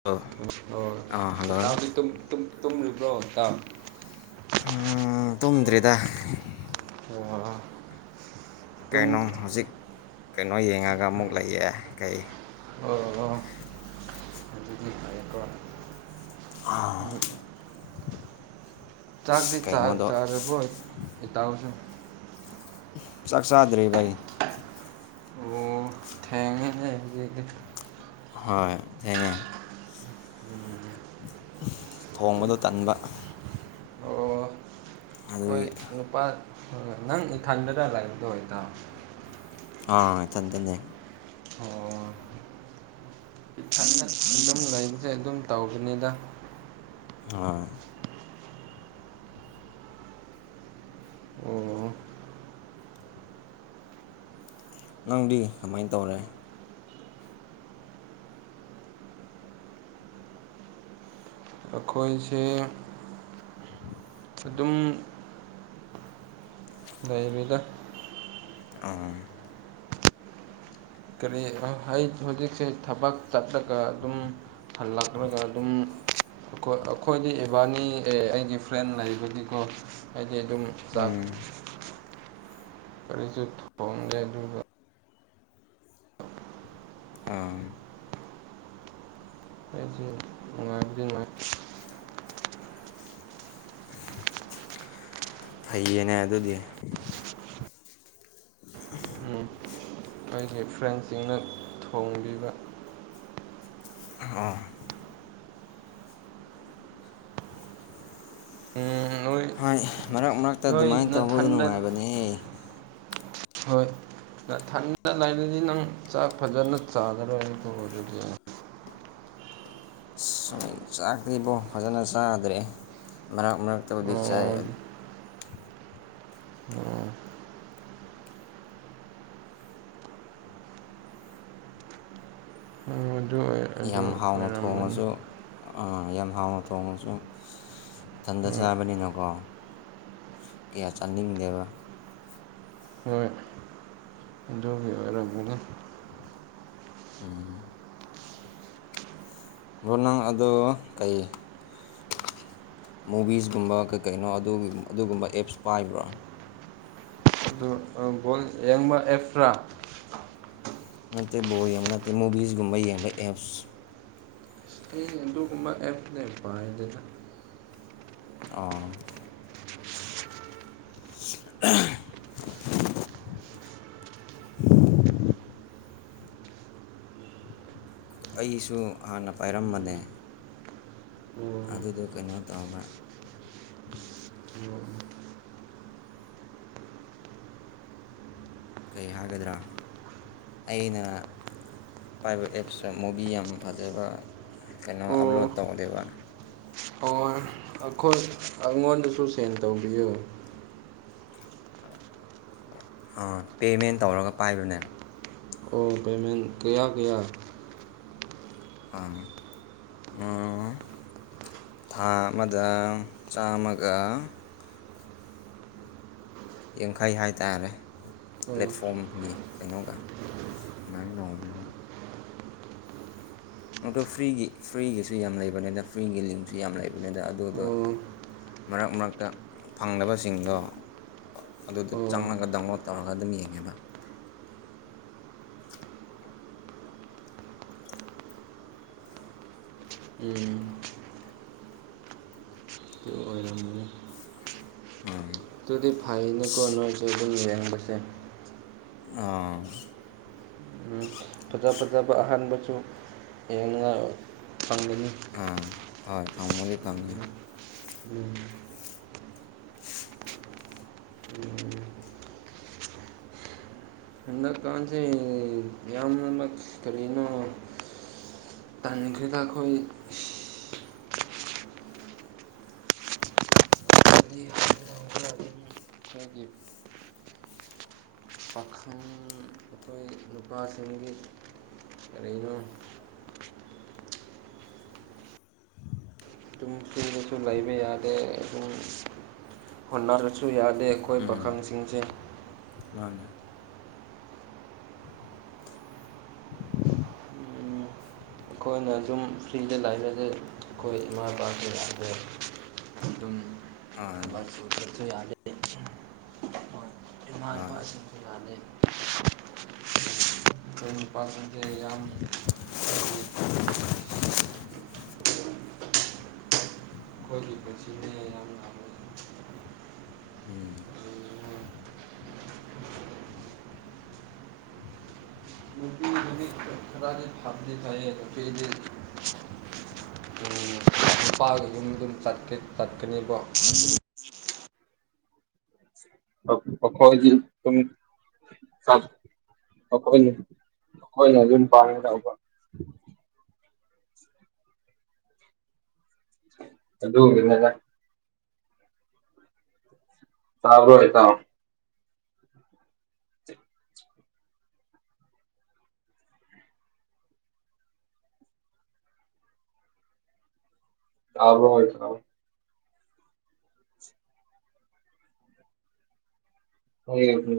ꯑ ꯍ ꯑꯥ ꯍꯜꯂꯣ ꯇꯗꯤ ꯇꯨꯝꯔꯤꯕ꯭ꯔꯣ ꯇꯥ ꯇꯨꯝꯗ꯭ꯔꯤꯗ ꯑꯣ ꯑꯗꯨꯝ ꯀꯩꯅꯣ ꯍꯧꯖꯤꯛ ꯀꯩꯅꯣ ꯌꯦꯡꯉꯒ ꯑꯃꯨꯛ ꯂꯩꯌꯦꯦ ꯀꯩ ꯑꯣ ꯍꯀ ꯆꯥꯛꯇꯤ ꯆꯥꯛ ꯀꯩꯅꯣꯗꯣ ꯆꯥꯔꯕꯣꯏ ꯏꯇꯥꯎꯁ ꯆꯥꯛꯆꯥꯗ꯭ꯔꯕꯩ ꯑꯣ ꯊꯦꯡꯉꯦ ꯍꯣꯏ ꯊꯦꯡꯉꯦ ꯎꯝ ꯊꯣꯡꯕꯗꯣ ꯇꯟꯕ ꯑꯩꯈꯣꯏ ꯑꯗꯨꯒꯤ ꯅꯨꯄꯥ ꯍꯣꯏ ꯅꯪ ꯏꯊꯟꯗꯅ ꯂꯥꯏꯗꯣ ꯏꯗ ꯑꯥ ꯊꯅꯤ ꯇꯟꯅꯦ ꯑꯣ ꯏꯊꯗ ꯑꯗꯨꯝ ꯂꯩꯕꯁꯦ ꯑꯗꯨꯝ ꯇꯧꯕꯅꯤꯗ ꯑꯣꯏ ꯑꯣ ꯅꯪꯗꯤ ꯀꯃꯥꯏꯅ ꯇꯧꯔꯦ ꯑꯩꯈꯣꯏꯁꯦ ꯑꯗꯨꯝ ꯅꯩꯕꯤꯗ ꯑ ꯀꯔꯤ ꯍꯧꯖꯤꯛꯁꯦ ꯊꯕꯛ ꯆꯠꯂꯒ ꯑꯗꯨꯝ ꯍꯜꯂꯛꯇ꯭ꯔꯒ ꯑꯗꯨꯝ ꯑꯩꯈꯣꯏꯗꯤ ꯏꯕꯥꯅꯤ ꯑꯦ ꯑꯩꯒꯤ ꯐ꯭ꯔꯦꯟ ꯂꯩꯕꯒꯤꯀꯣ ꯑꯗꯨꯝ ꯆꯥꯛ ꯀꯔꯤꯁꯨ ꯊꯣꯡꯒꯦ ꯑꯗꯨ ꯑꯥ ꯑꯩ ꯅꯨꯡꯉꯥ ꯑꯗꯨꯃꯥꯏ ꯐꯩꯌꯦꯅꯦ ꯑꯗꯨꯗꯤ ꯎꯝ [unintelligible] ꯑꯩꯒꯤ ꯐ꯭ꯔꯦꯟꯁꯤꯡꯅ ꯊꯣꯡꯕꯤꯕ ꯑꯣ ꯎꯝ ꯅꯣꯏ ꯍꯣꯏ ꯃꯔꯛ ꯃꯔꯛꯇ ꯅꯣꯏ ꯑꯗꯨꯃꯥꯏꯅ ꯇꯧꯕꯗꯣ ꯅꯊꯟꯗ ꯅꯨꯡꯉꯥꯏꯕꯅꯦꯍ ꯍꯣꯏ ꯅꯊꯟꯗ ꯂꯩꯔꯗꯤ ꯅꯪ ꯆꯥꯛ ꯐꯖꯅ ꯆꯥꯒꯔꯣꯏꯀꯣ ꯑꯗꯨꯗꯤ ꯁꯨꯝ ꯆꯥꯛꯇꯕꯣ ꯐꯖꯅ ꯆꯥꯗ꯭ꯔꯦ ꯃꯔꯛ ꯃꯔꯛꯇꯕꯨꯗꯤ ꯑꯣ ꯆꯥꯏ ꯑꯣ ꯑꯗꯨ ꯑꯗꯨ ꯌꯥꯝ ꯍꯥꯎꯅ ꯑꯣꯏꯔꯝꯒꯅꯤ ꯊꯣꯡꯉꯁꯨ ꯌꯥꯝ ꯍꯥꯎꯅ ꯊꯣꯡꯉꯁꯨ ꯏꯊꯟꯗ ꯍꯣꯏ ꯆꯥꯕꯅꯤꯅꯀꯣ ꯀꯌꯥ ꯆꯥꯅꯤꯡꯗꯦꯕ ꯍꯣꯏ ꯑꯗꯨꯒꯤ ꯑꯣꯏꯔꯝꯒꯅꯤ ꯎꯝ ꯅꯪ ꯑꯗꯨꯗꯣ ꯀꯩ ꯃꯨꯚꯤꯁꯒꯨꯝꯕ ꯀꯩ ꯀꯩꯅꯣ ꯑꯗꯨꯒꯨꯝꯕ ꯑꯦꯞꯁ ꯄꯥꯏꯕ꯭ꯔꯥ ꯒꯣꯜ ꯌꯦꯡꯕ ꯑꯦꯐ꯭ꯔꯥ ꯅꯠꯇꯦ ꯕꯣ ꯌꯦꯡꯕ ꯅꯠꯇꯦ ꯃꯨꯚꯤꯁꯒꯨꯝꯕ ꯌꯦꯡꯕ ꯑꯦꯞꯁ ꯎꯃ ꯑꯦꯐꯅꯦ ꯄꯥꯏꯗꯅ ꯑ [unintelligible] ꯑꯩꯁꯨ ꯍꯥꯟꯅ ꯄꯥꯏꯔꯝꯕꯅꯦ ꯑꯣ ꯑꯗꯨꯗ ꯀꯩꯅꯣ ꯇꯧꯕ ꯀꯩ ꯍꯥꯏꯒꯗ꯭ꯔꯥ ꯑꯩꯅ ꯄꯥꯏꯕ ꯑꯦꯞꯁꯇ ꯃꯨꯚꯤ ꯌꯥꯝ ꯐꯖꯕ ꯀꯩꯅꯣ ꯑꯣ ꯑꯞꯂꯣꯗ ꯇꯧꯔꯦꯕ ꯍꯣꯏ ꯑꯩꯈꯣꯏ ꯑꯩꯉꯣꯟꯗꯁꯨ ꯁꯦꯟ ꯇꯧꯕꯤꯌꯨ ꯄꯦꯃꯦꯟ ꯇꯧꯔꯒ ꯄꯥꯏꯕꯅꯦ ꯑꯣ ꯄꯦꯃꯦꯟ ꯀꯌꯥ ꯀꯌꯥ ꯑꯥ ꯑꯣ ꯊꯥ ꯑꯃꯗ ꯆꯥꯝꯃꯒ ꯌꯥꯡꯈꯩ ꯍꯥꯏꯇꯥꯥꯔꯦ ꯑꯣ ꯄ꯭ꯂꯦꯠꯐꯣꯝꯒꯤ ꯀꯩꯅꯣꯒ ꯃ ꯂꯣꯡꯕꯤ ꯑ ꯐ꯭ꯔꯤꯒꯤ ꯐ꯭ꯔꯤꯒꯤꯁꯨ ꯌꯥꯝ ꯂꯩꯕꯅꯤꯅ ꯐ꯭ꯔꯤꯒꯤ ꯂꯤꯡꯁꯨ ꯌꯥꯝ ꯂꯩꯕꯅꯤꯗ ꯑꯗꯨꯗꯣ ꯑꯣ ꯃꯔꯛ ꯃꯔꯛꯇ ꯐꯪꯗꯕꯁꯤꯡꯗꯣ ꯑꯗꯨꯗꯣ ꯑꯣ ꯆꯪꯉꯒ ꯗꯥꯎꯟꯂꯣꯠ ꯇꯧꯔꯒ ꯑꯗꯨꯝ ꯌꯦꯡꯉꯦꯕ ꯎꯝ ꯑꯗꯨ ꯑꯣꯏꯔꯝꯒꯅꯤ ꯎꯝ ꯑꯗꯨꯗꯤ ꯐꯥꯏꯅꯤ ꯀꯣꯔꯅꯁꯕꯨ ꯃꯤꯔꯕꯁꯦ ꯑꯥ ꯎꯝ ꯐꯖ ꯐꯖꯕ ꯑꯍꯥꯟꯕꯁꯨ ꯌꯦꯡꯉꯥꯏ ꯐꯪꯒꯅꯤ ꯐꯥꯡꯃꯅꯤ ꯐꯥꯡꯤ ꯎꯝ ꯍꯟꯗꯛꯀꯥꯟꯁꯦ ꯌꯥꯝꯅꯃꯛ ꯀꯔꯤꯅꯣ ꯇꯅꯤꯈꯣꯏꯗ ꯑꯩꯈꯣꯏ ꯍꯒꯤ ꯄꯈꯥꯟ ꯑꯩꯈꯣꯏ ꯅꯨꯄꯥꯁꯤꯡꯒꯤ ꯑꯣ ꯑꯗꯨꯝ ꯆꯕꯁꯨ ꯂꯩꯕ ꯌꯥꯗꯦ ꯑꯗꯨꯝ ꯍꯣꯠꯅꯔꯁꯨ ꯌꯥꯗꯦ ꯑꯩꯈꯣꯏ ꯄꯥꯈꯪꯁꯤꯡꯁꯦ ꯃꯥꯅꯦ ꯑꯩꯈꯣꯏꯅ ꯁꯨꯝ ꯐ꯭ꯔꯤꯗ ꯂꯥꯛꯏꯕꯁꯦ ꯑꯩꯈꯣꯏ ꯏꯃꯥ ꯏꯄꯥ ꯀꯌꯥꯗ ꯑꯗꯨ ꯑꯗꯨꯝ ꯊ ꯁꯁꯨ ꯑ ꯏꯃꯥ ꯏꯄꯥꯁꯤꯡꯁꯨ ꯌꯥꯅꯩ ꯑꯩꯈꯣꯏ ꯅꯨꯄꯥꯁꯤꯡꯁꯦ ꯌꯥꯝ ꯑꯩꯈꯣꯏꯒꯤ ꯑꯩꯈꯣꯏꯒꯤ ꯄꯨꯟꯁꯤꯅꯦ ꯌꯥꯝ ꯍꯥꯡꯦ ꯌ ꯈꯔ ꯊꯗꯤ ꯅꯨꯄꯥꯒ ꯌꯨꯝ ꯑꯗꯨꯝꯀ ꯆꯠꯀꯅꯦꯕꯣ ꯄꯈꯗꯤ ꯆ ꯑꯩꯈꯣꯏꯅ ꯑꯩꯈꯣꯏꯅ ꯑꯗꯨꯝ ꯄꯥꯉ ꯂꯧꯕ ꯑꯗꯨꯗ ꯆꯕ꯭ꯔꯣ ꯍꯥꯏꯀ ꯌꯥꯕ꯭ꯔꯣ ꯑꯣꯏ ꯊ ꯎ ꯎ